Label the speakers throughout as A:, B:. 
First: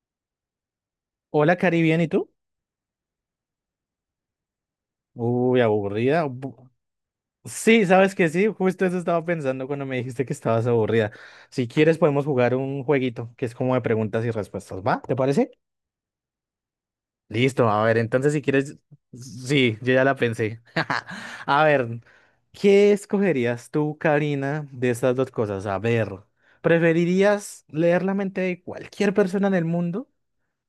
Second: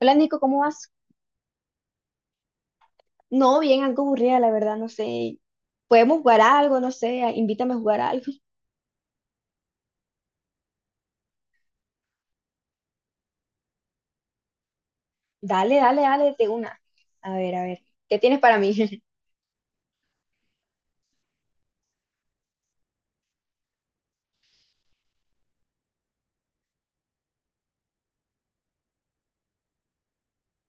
A: Hola, Nico, ¿cómo vas?
B: Hola, Cari, ¿bien? ¿Y tú?
A: No, bien, algo aburrida, la verdad, no sé.
B: Uy,
A: ¿Podemos
B: aburrida.
A: jugar algo? No sé, invítame a
B: Sí,
A: jugar
B: sabes
A: algo.
B: que sí, justo eso estaba pensando cuando me dijiste que estabas aburrida. Si quieres, podemos jugar un jueguito que es como de preguntas y respuestas, ¿va? ¿Te parece?
A: Dale, dale, dale, de una. A
B: Listo,
A: ver,
B: a ver,
A: ¿qué
B: entonces
A: tienes
B: si
A: para mí?
B: quieres. Sí, yo ya la pensé. A ver, ¿qué escogerías tú, Karina, de estas dos cosas? A ver, ¿preferirías leer la mente de cualquier persona en el mundo,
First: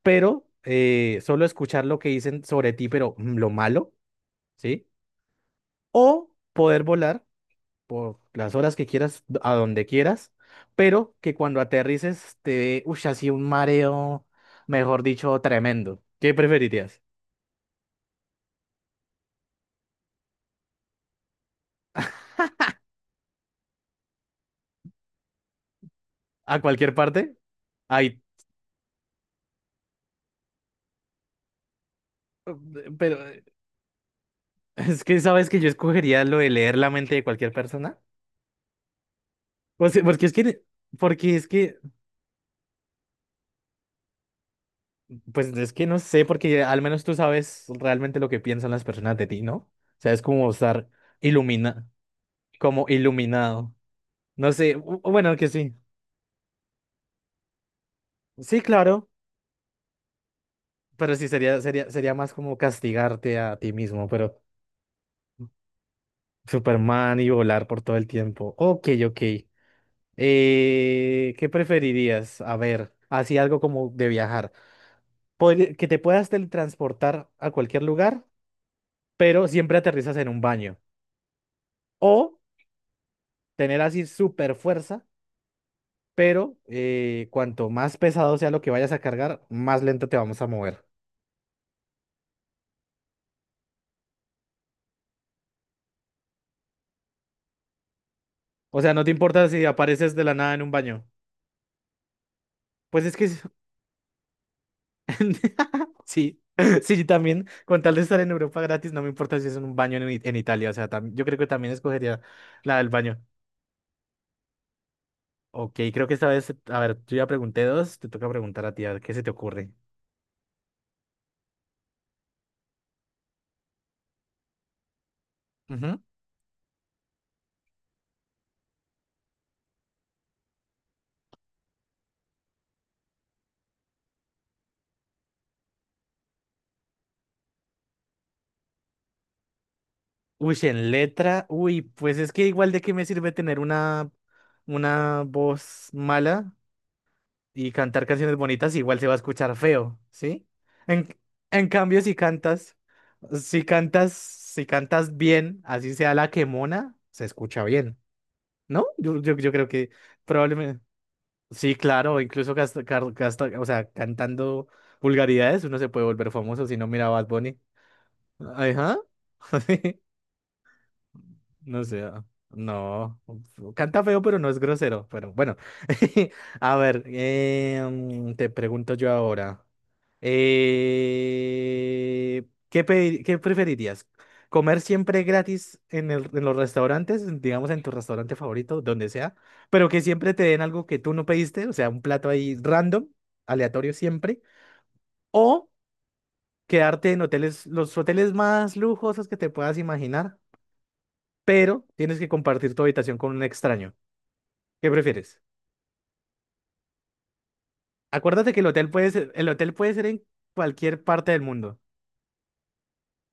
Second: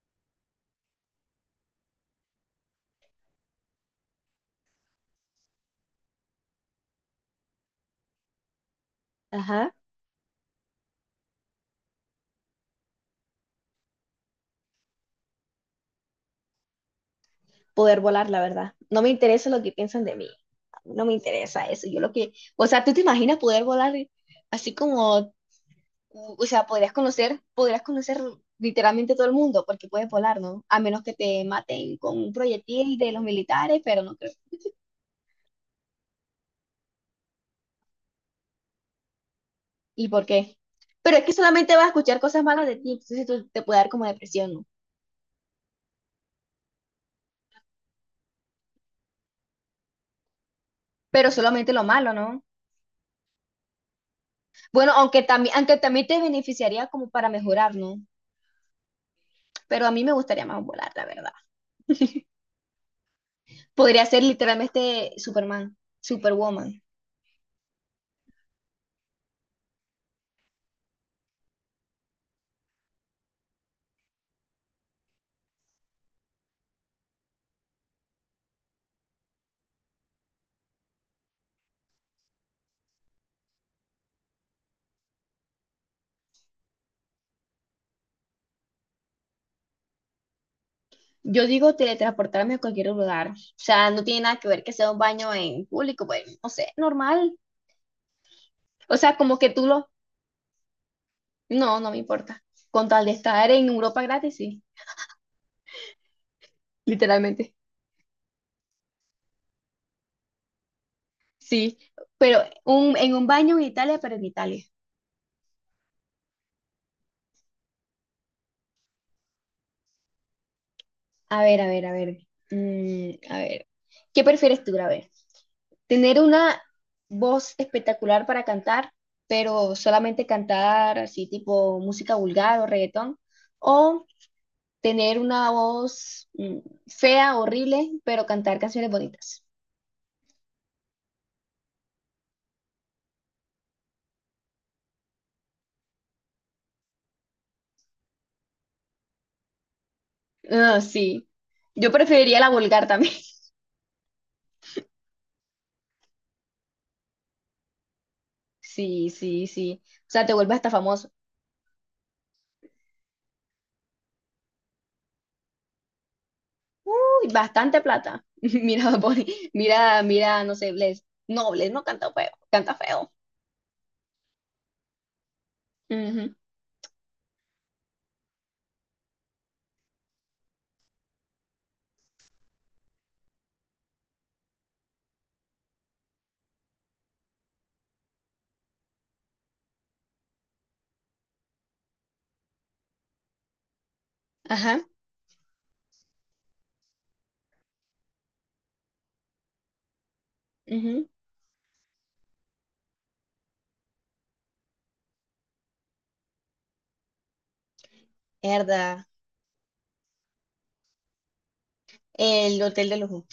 B: pero solo escuchar lo que dicen sobre ti, pero lo malo? ¿Sí? ¿O poder volar por las horas que quieras, a
A: Ajá,
B: donde quieras, pero que cuando aterrices te dé, uy, así un mareo, mejor dicho, tremendo? ¿Qué preferirías?
A: poder volar, la verdad. No me interesa lo que piensan de mí. No me interesa eso. O sea, ¿tú te imaginas poder volar así como, o
B: ¿A
A: sea,
B: cualquier parte?
A: podrías conocer
B: Ay,
A: literalmente todo el mundo porque puedes volar, ¿no? A menos que te maten con un proyectil de los
B: pero
A: militares, pero no creo.
B: es que sabes que yo escogería lo de leer la mente de cualquier persona. O sea,
A: ¿Y por
B: porque es
A: qué?
B: que,
A: Pero es que
B: porque es
A: solamente
B: que,
A: vas a escuchar cosas malas de ti, entonces tú te puede dar como depresión, ¿no?
B: pues es que no sé, porque al menos tú sabes realmente lo que piensan las personas de ti, ¿no? O sea, es como estar
A: Pero solamente lo
B: ilumina,
A: malo, ¿no?
B: como iluminado. No sé,
A: Bueno,
B: bueno, que sí.
A: aunque también te beneficiaría como para mejorar, ¿no?
B: Sí, claro,
A: Pero a mí me gustaría más volar, la
B: pero sí
A: verdad.
B: sería más como castigarte a ti
A: Podría
B: mismo,
A: ser
B: pero
A: literalmente este Superman, Superwoman.
B: Superman y volar por todo el tiempo. Ok, ok. ¿Qué preferirías? A ver, así algo como de viajar. Que te puedas teletransportar a cualquier lugar, pero siempre aterrizas en un baño. O tener así super fuerza, pero cuanto más pesado sea lo que vayas a cargar, más lento te vamos a mover.
A: Yo digo teletransportarme a cualquier lugar. O sea, no tiene nada que ver que sea un baño en público, pues, no sé, normal.
B: O sea,
A: O
B: no te
A: sea, como
B: importa
A: que
B: si
A: tú lo...
B: apareces de la nada en un baño.
A: No, no me importa. Con tal
B: Pues
A: de
B: es que
A: estar en Europa gratis, sí,
B: sí, sí, yo también,
A: literalmente.
B: con tal de estar en Europa gratis, no me importa si es en un baño en, en Italia. O sea, yo creo que también
A: Sí,
B: escogería
A: pero
B: la del
A: en
B: baño.
A: un baño en Italia, pero en Italia.
B: Ok, creo que esta vez, a ver, yo ya pregunté dos, te toca preguntar a ti, a ver qué se te ocurre.
A: A ver, a ver, a ver. A ver. ¿Qué prefieres tú? A ver,
B: Ujú.
A: ¿tener una voz espectacular para cantar, pero solamente cantar así tipo música vulgar o reggaetón? ¿O tener una voz fea, horrible, pero cantar canciones bonitas?
B: Uy, si en letra, uy, pues es que igual de qué me sirve tener una voz mala y cantar canciones bonitas, igual se va a escuchar feo, ¿sí?
A: Ah,
B: En,
A: sí.
B: en
A: Yo
B: cambio,
A: preferiría la vulgar también.
B: si cantas bien, así sea la que mona, se escucha bien, ¿no?
A: Sí, sí,
B: Yo creo
A: sí. O
B: que
A: sea, te vuelves hasta
B: probablemente,
A: famoso.
B: sí, claro, incluso o sea, cantando vulgaridades uno se puede volver famoso si no mira a Bad Bunny.
A: Bastante plata. Mira,
B: Ajá.
A: Bad Bunny. Mira,
B: Sí.
A: mira, no sé, Bless. No, Bless no
B: No sé,
A: canta
B: ah,
A: feo, canta feo.
B: no, canta feo, pero no es grosero, pero bueno,
A: Ujú.
B: a ver, te pregunto yo ahora. Eh, ¿qué preferirías? ¿Comer siempre gratis en en los restaurantes, digamos en tu restaurante favorito, donde sea, pero que siempre te den algo que tú no pediste, o sea, un plato ahí random, aleatorio siempre,
A: Ajá.
B: o quedarte en hoteles, los hoteles más lujosos que te puedas imaginar,
A: Ujú.
B: pero tienes que compartir tu habitación con un extraño? ¿Qué prefieres? Acuérdate que
A: Mierda.
B: el hotel puede ser en cualquier parte del mundo.
A: El hotel de lujo.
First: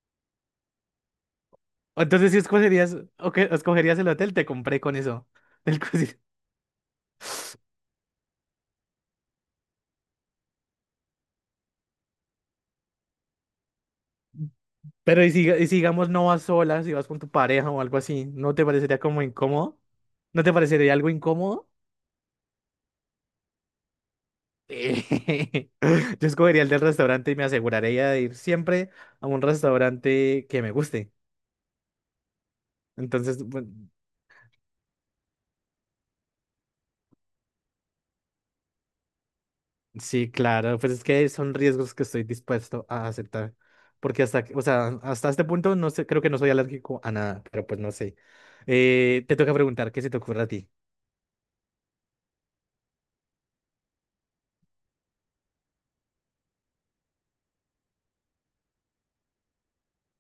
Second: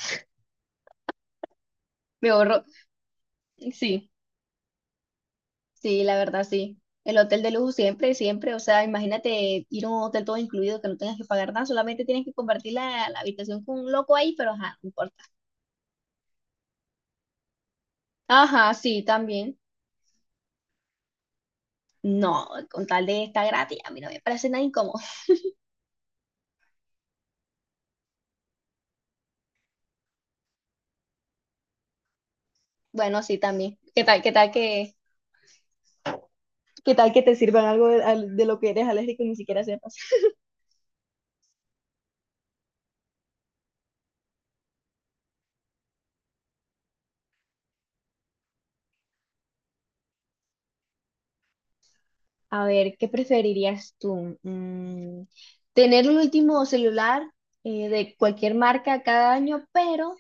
A: Me
B: Entonces, si
A: ahorro.
B: escogerías, o que escogerías el
A: Sí,
B: hotel, te compré con eso. del
A: sí, la
B: cosi-
A: verdad, sí. El hotel de lujo siempre, siempre. O sea, imagínate ir a un hotel todo incluido que no tengas que pagar nada, solamente tienes que compartir la habitación con un loco ahí, pero ajá, no importa.
B: Pero y si, digamos, no vas sola, si vas con tu pareja o algo así, ¿no te
A: Ajá,
B: parecería
A: sí,
B: como
A: también.
B: incómodo? ¿No te parecería algo incómodo?
A: No, con tal de estar gratis, a mí no me parece nada incómodo.
B: Yo escogería el del restaurante y me aseguraría de ir siempre a un restaurante que me guste.
A: Bueno, sí,
B: Entonces, bueno,
A: también. Qué tal que ¿qué tal que te sirvan algo de, de lo que eres alérgico y ni siquiera sepas?
B: sí, claro, pues es que son riesgos que estoy dispuesto a aceptar, porque hasta, o sea, hasta este punto no sé, creo que no soy alérgico a nada, pero pues no sé. Te toca preguntar, ¿qué se te ocurre a ti?
A: A ver, ¿qué preferirías tú? Mm, tener el último celular de cualquier marca cada año, pero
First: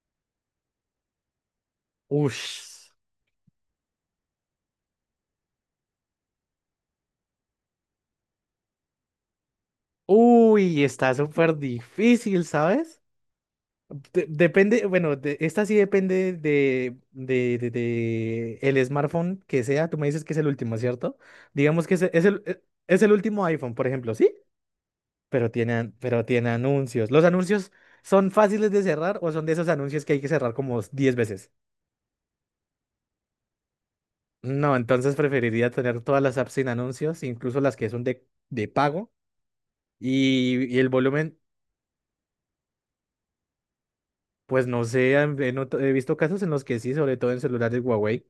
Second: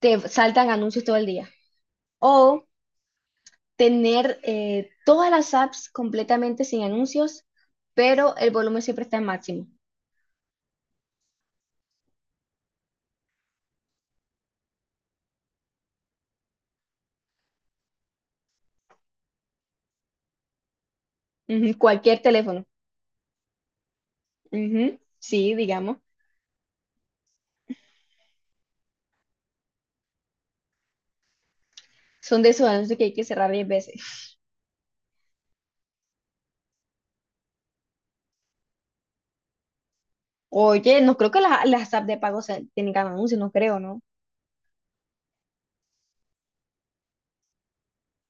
A: te saltan anuncios todo el día. O
B: Ush.
A: tener todas las apps completamente sin anuncios, pero el volumen siempre está en máximo.
B: Uy, está súper difícil, ¿sabes? Depende, bueno, esta sí depende de el smartphone que sea, tú me dices que es el último, ¿cierto?
A: Ujú,
B: Digamos que
A: cualquier
B: es
A: teléfono.
B: es el último iPhone, por ejemplo, ¿sí?
A: Ujú,
B: pero
A: sí,
B: tiene,
A: digamos.
B: pero tiene anuncios. ¿Los anuncios son fáciles de cerrar o son de esos anuncios que hay que cerrar como 10 veces?
A: Son de esos anuncios que hay que cerrar 10 veces.
B: No, entonces preferiría tener todas las apps sin anuncios, incluso las que son de pago. Y el
A: Oye, no creo
B: volumen,
A: que las apps de pago tengan anuncios, no creo, ¿no?
B: pues no sé, he visto casos en los que sí, sobre todo en celulares Huawei.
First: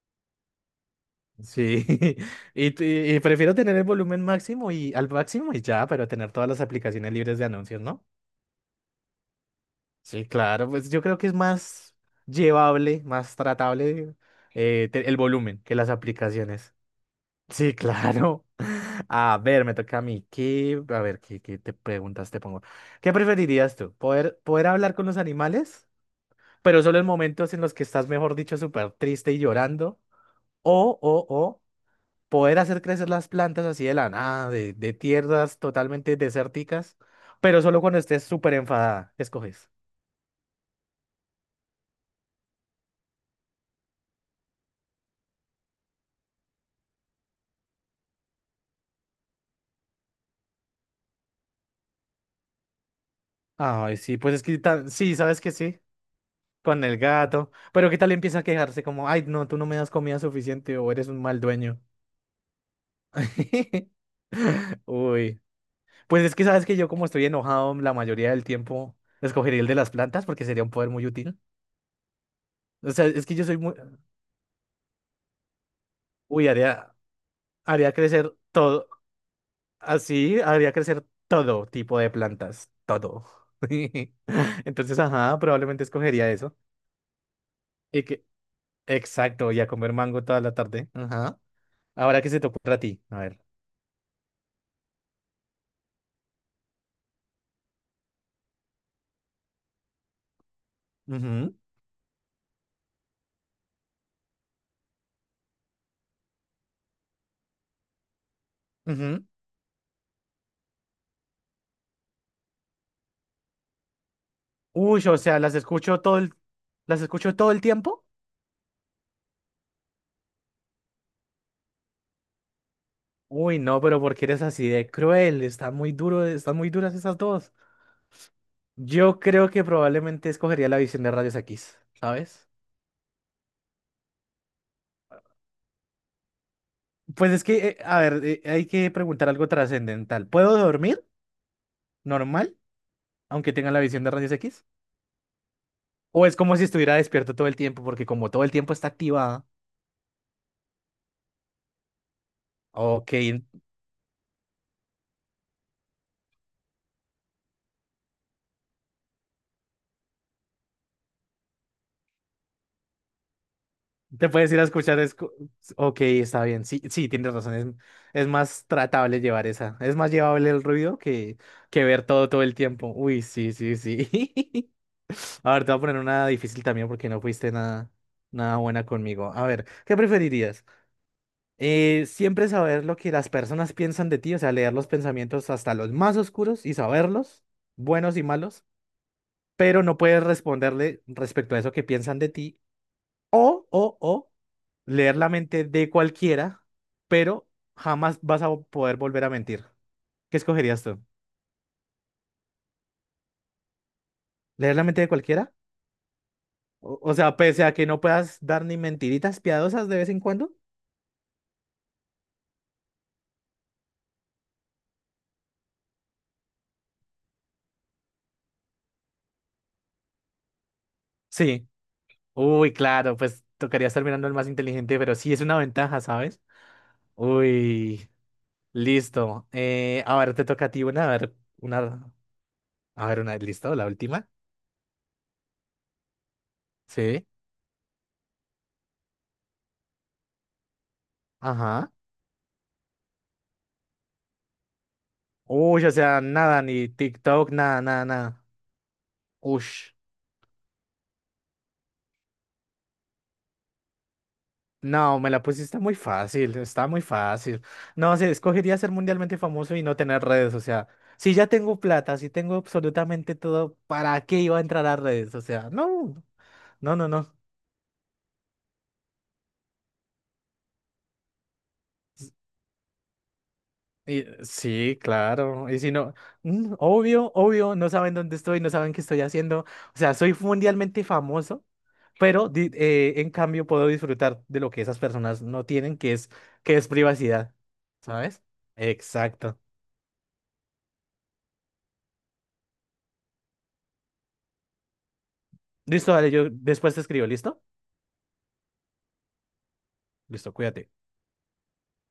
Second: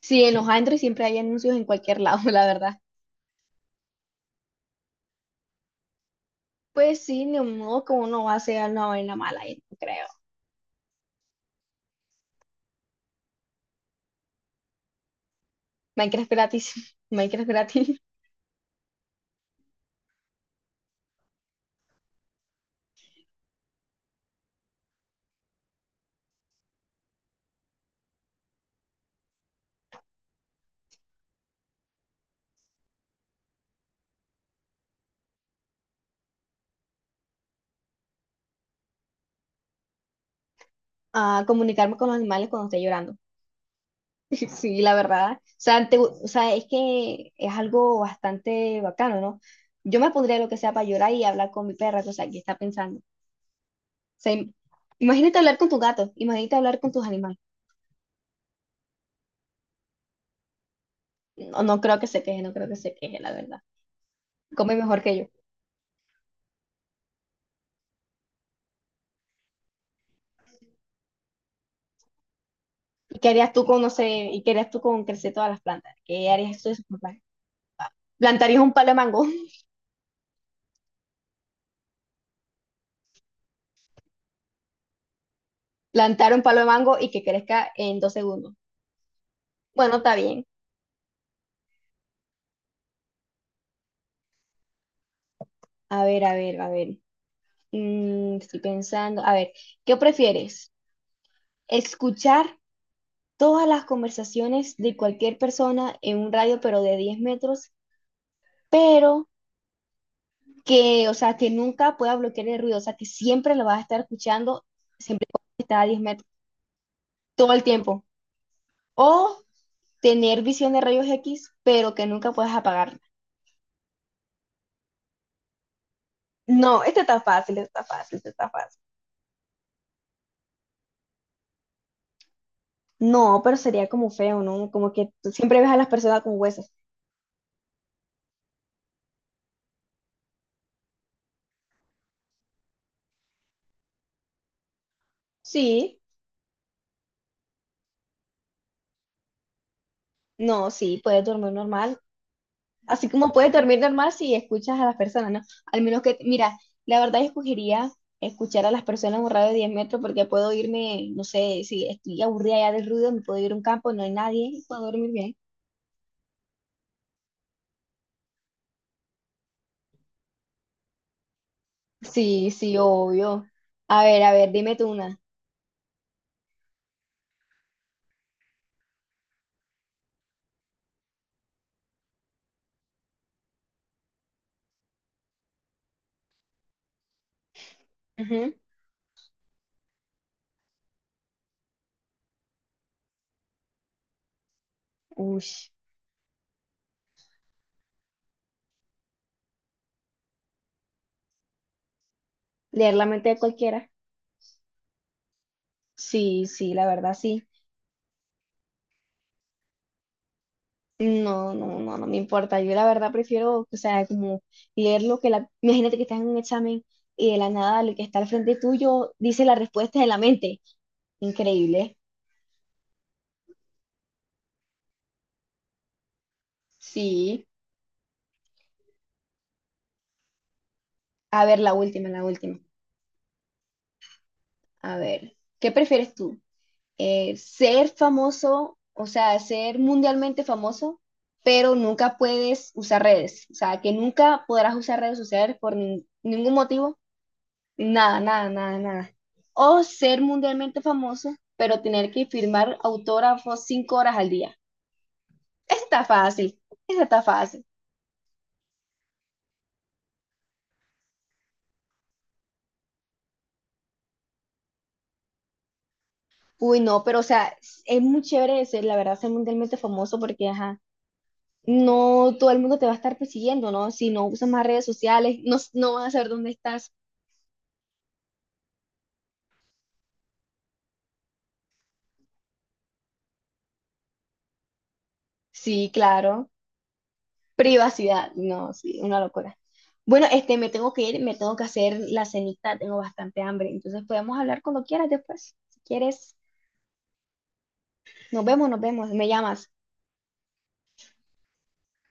A: Sí, en los Android siempre hay anuncios en
B: Sí,
A: cualquier lado, la
B: y,
A: verdad.
B: t- y prefiero tener el volumen máximo y al máximo y ya, pero tener todas las
A: Pues
B: aplicaciones
A: sí,
B: libres
A: ni
B: de anuncios,
A: modo que
B: ¿no?
A: uno va a hacer una vaina mala, yo no creo.
B: Sí, claro, pues yo creo que es más llevable, más tratable el volumen que las
A: Minecraft gratis,
B: aplicaciones.
A: Minecraft
B: Sí,
A: gratis.
B: claro. A ver, me toca a mí. A ver, ¿qué te preguntas te pongo? ¿Qué preferirías tú? ¿Poder hablar con los animales, pero solo en momentos en los que estás, mejor dicho, súper triste y llorando? ¿O poder hacer crecer las plantas así de la nada, de tierras totalmente desérticas, pero solo cuando estés súper enfadada? ¿Qué escoges?
A: A comunicarme con los animales cuando esté llorando. Sí, la verdad. O sea, o sea, es que es algo bastante bacano, ¿no? Yo me pondría lo que sea para llorar y hablar con mi perra, o sea, que está pensando. O
B: Ay, sí,
A: sea,
B: pues es que sí,
A: imagínate
B: sabes que
A: hablar con tu
B: sí,
A: gato, imagínate hablar
B: con
A: con
B: el
A: tus animales.
B: gato. Pero ¿qué tal empieza a quejarse como, ay, no, tú no me das comida suficiente o eres un mal
A: No, no
B: dueño?
A: creo que se queje, no creo que se queje, la verdad. Come mejor que yo.
B: Uy, pues es que sabes que yo, como estoy enojado la mayoría del tiempo, escogería el de las plantas porque sería un poder muy útil. O sea,
A: ¿Y
B: es
A: qué
B: que yo
A: harías
B: soy
A: tú
B: muy...
A: con, no sé, y qué harías tú con crecer todas las plantas? ¿Qué
B: Uy,
A: harías tú de esos papás?
B: haría crecer
A: Plantarías un
B: todo,
A: palo de mango,
B: así, haría crecer todo tipo de plantas, todo. Entonces, ajá, probablemente escogería
A: plantar un
B: eso.
A: palo de mango y que crezca en
B: Y
A: dos
B: que,
A: segundos.
B: exacto, y a comer
A: Bueno, está
B: mango toda
A: bien.
B: la tarde. Ajá. Ahora que se te ocurra a ti. A ver.
A: A ver, a ver, a ver. Mm, estoy pensando. A ver, ¿qué prefieres?
B: Ujú.
A: ¿Escuchar todas las conversaciones de cualquier persona en un radio, pero de 10 metros,
B: Ujú.
A: pero que, o sea, que nunca pueda bloquear el ruido, o sea, que siempre lo vas a estar escuchando,
B: Uy, o
A: siempre
B: sea,
A: está a 10 metros,
B: las escucho
A: todo
B: todo el
A: el
B: tiempo.
A: tiempo? O tener visión de rayos X, pero que nunca puedas apagarla.
B: Uy, no, ¿pero porque eres así de cruel? Está muy duro, están muy
A: No,
B: duras
A: este
B: esas
A: está
B: dos.
A: fácil, este está fácil, este está fácil.
B: Yo creo que probablemente escogería la visión de rayos X, ¿sabes?
A: No, pero sería como feo, ¿no? Como que tú siempre ves a las personas con huesos.
B: Pues es que, a ver, hay que preguntar algo trascendental. ¿Puedo dormir normal, aunque tenga la visión de rayos X?
A: Sí,
B: ¿O es como si estuviera despierto todo el tiempo, porque como todo el tiempo está activada?
A: no, sí, puedes dormir normal. Así
B: Ok,
A: como puedes dormir normal si escuchas a las personas, ¿no? Al menos que, mira, la verdad yo escogería escuchar a las personas en un radio de 10 metros porque puedo irme, no sé, si estoy aburrida ya del ruido, me puedo ir a un campo, no hay
B: te
A: nadie
B: puedes ir
A: y
B: a
A: puedo
B: escuchar.
A: dormir bien.
B: Ok, está bien. Sí, sí, tienes razón. Es más tratable llevar esa. Es más llevable el ruido que ver todo todo
A: Sí,
B: el
A: sí,
B: tiempo. Uy,
A: obvio.
B: sí, sí,
A: A ver,
B: sí.
A: dime tú una.
B: A ver, te voy a poner una difícil también porque no fuiste nada, nada buena conmigo. A ver, ¿qué preferirías? Siempre saber lo que las personas piensan de ti, o sea, leer los pensamientos hasta los más oscuros y saberlos, buenos y
A: Ujú.
B: malos, pero no puedes responderle respecto a eso que piensan de ti. O, o, o leer la mente
A: Ush.
B: de cualquiera, pero jamás vas a poder volver a mentir. ¿Qué escogerías tú?
A: Leer la mente de cualquiera.
B: ¿Leer la mente de cualquiera?
A: Sí, sí, la verdad
B: O sea,
A: sí.
B: pese a que no puedas dar ni mentiritas piadosas de vez en cuando.
A: No, no, no, no me importa. Yo la verdad prefiero, o sea, como leer lo que la... Imagínate que estás en un examen y de la nada lo que está al frente tuyo dice la respuesta de la mente.
B: Sí.
A: Increíble.
B: Uy, claro, pues tocaría estar mirando al más inteligente, pero sí es una ventaja, ¿sabes?
A: Sí.
B: Uy, listo. A ver, te toca a ti una,
A: A ver, la última, la última.
B: listo, la última.
A: A ver, ¿qué prefieres tú?
B: Sí.
A: Ser famoso, o sea, ser mundialmente famoso, pero
B: Ajá.
A: nunca puedes usar redes. O sea, que nunca podrás usar redes sociales por
B: Uy, o sea,
A: ningún
B: nada, ni
A: motivo.
B: TikTok, nada, nada,
A: Nada,
B: nada.
A: nada, nada, nada.
B: Uy.
A: O ser mundialmente famoso, pero tener que firmar autógrafos 5 horas al día.
B: No, me la pusiste
A: Esa
B: muy
A: está fácil,
B: fácil, está muy
A: esa está
B: fácil.
A: fácil.
B: No sé, escogería ser mundialmente famoso y no tener redes, o sea, si ya tengo plata, si tengo absolutamente todo, ¿para qué iba a entrar a redes? O sea, no,
A: Uy,
B: no,
A: no,
B: no,
A: pero o
B: no.
A: sea, es muy chévere de ser, la verdad, ser mundialmente famoso porque, ajá, no todo el mundo te va a estar persiguiendo, ¿no? Si
B: Y
A: no usas más redes
B: sí,
A: sociales, no,
B: claro, y si
A: no van a
B: no,
A: saber dónde
B: mm,
A: estás.
B: obvio, obvio, no saben dónde estoy, no saben qué estoy haciendo, o sea, soy mundialmente famoso, pero en cambio puedo disfrutar de lo que esas personas no
A: Sí,
B: tienen,
A: claro.
B: que es privacidad,
A: Privacidad,
B: ¿sabes?
A: no, sí, una locura.
B: Exacto.
A: Bueno, este, me tengo que ir, me tengo que hacer la cenita, tengo bastante hambre, entonces podemos hablar cuando quieras después, si
B: Listo, dale,
A: quieres.
B: yo después te escribo, ¿listo?
A: Nos vemos, nos vemos. Me llamas.
B: Listo, cuídate.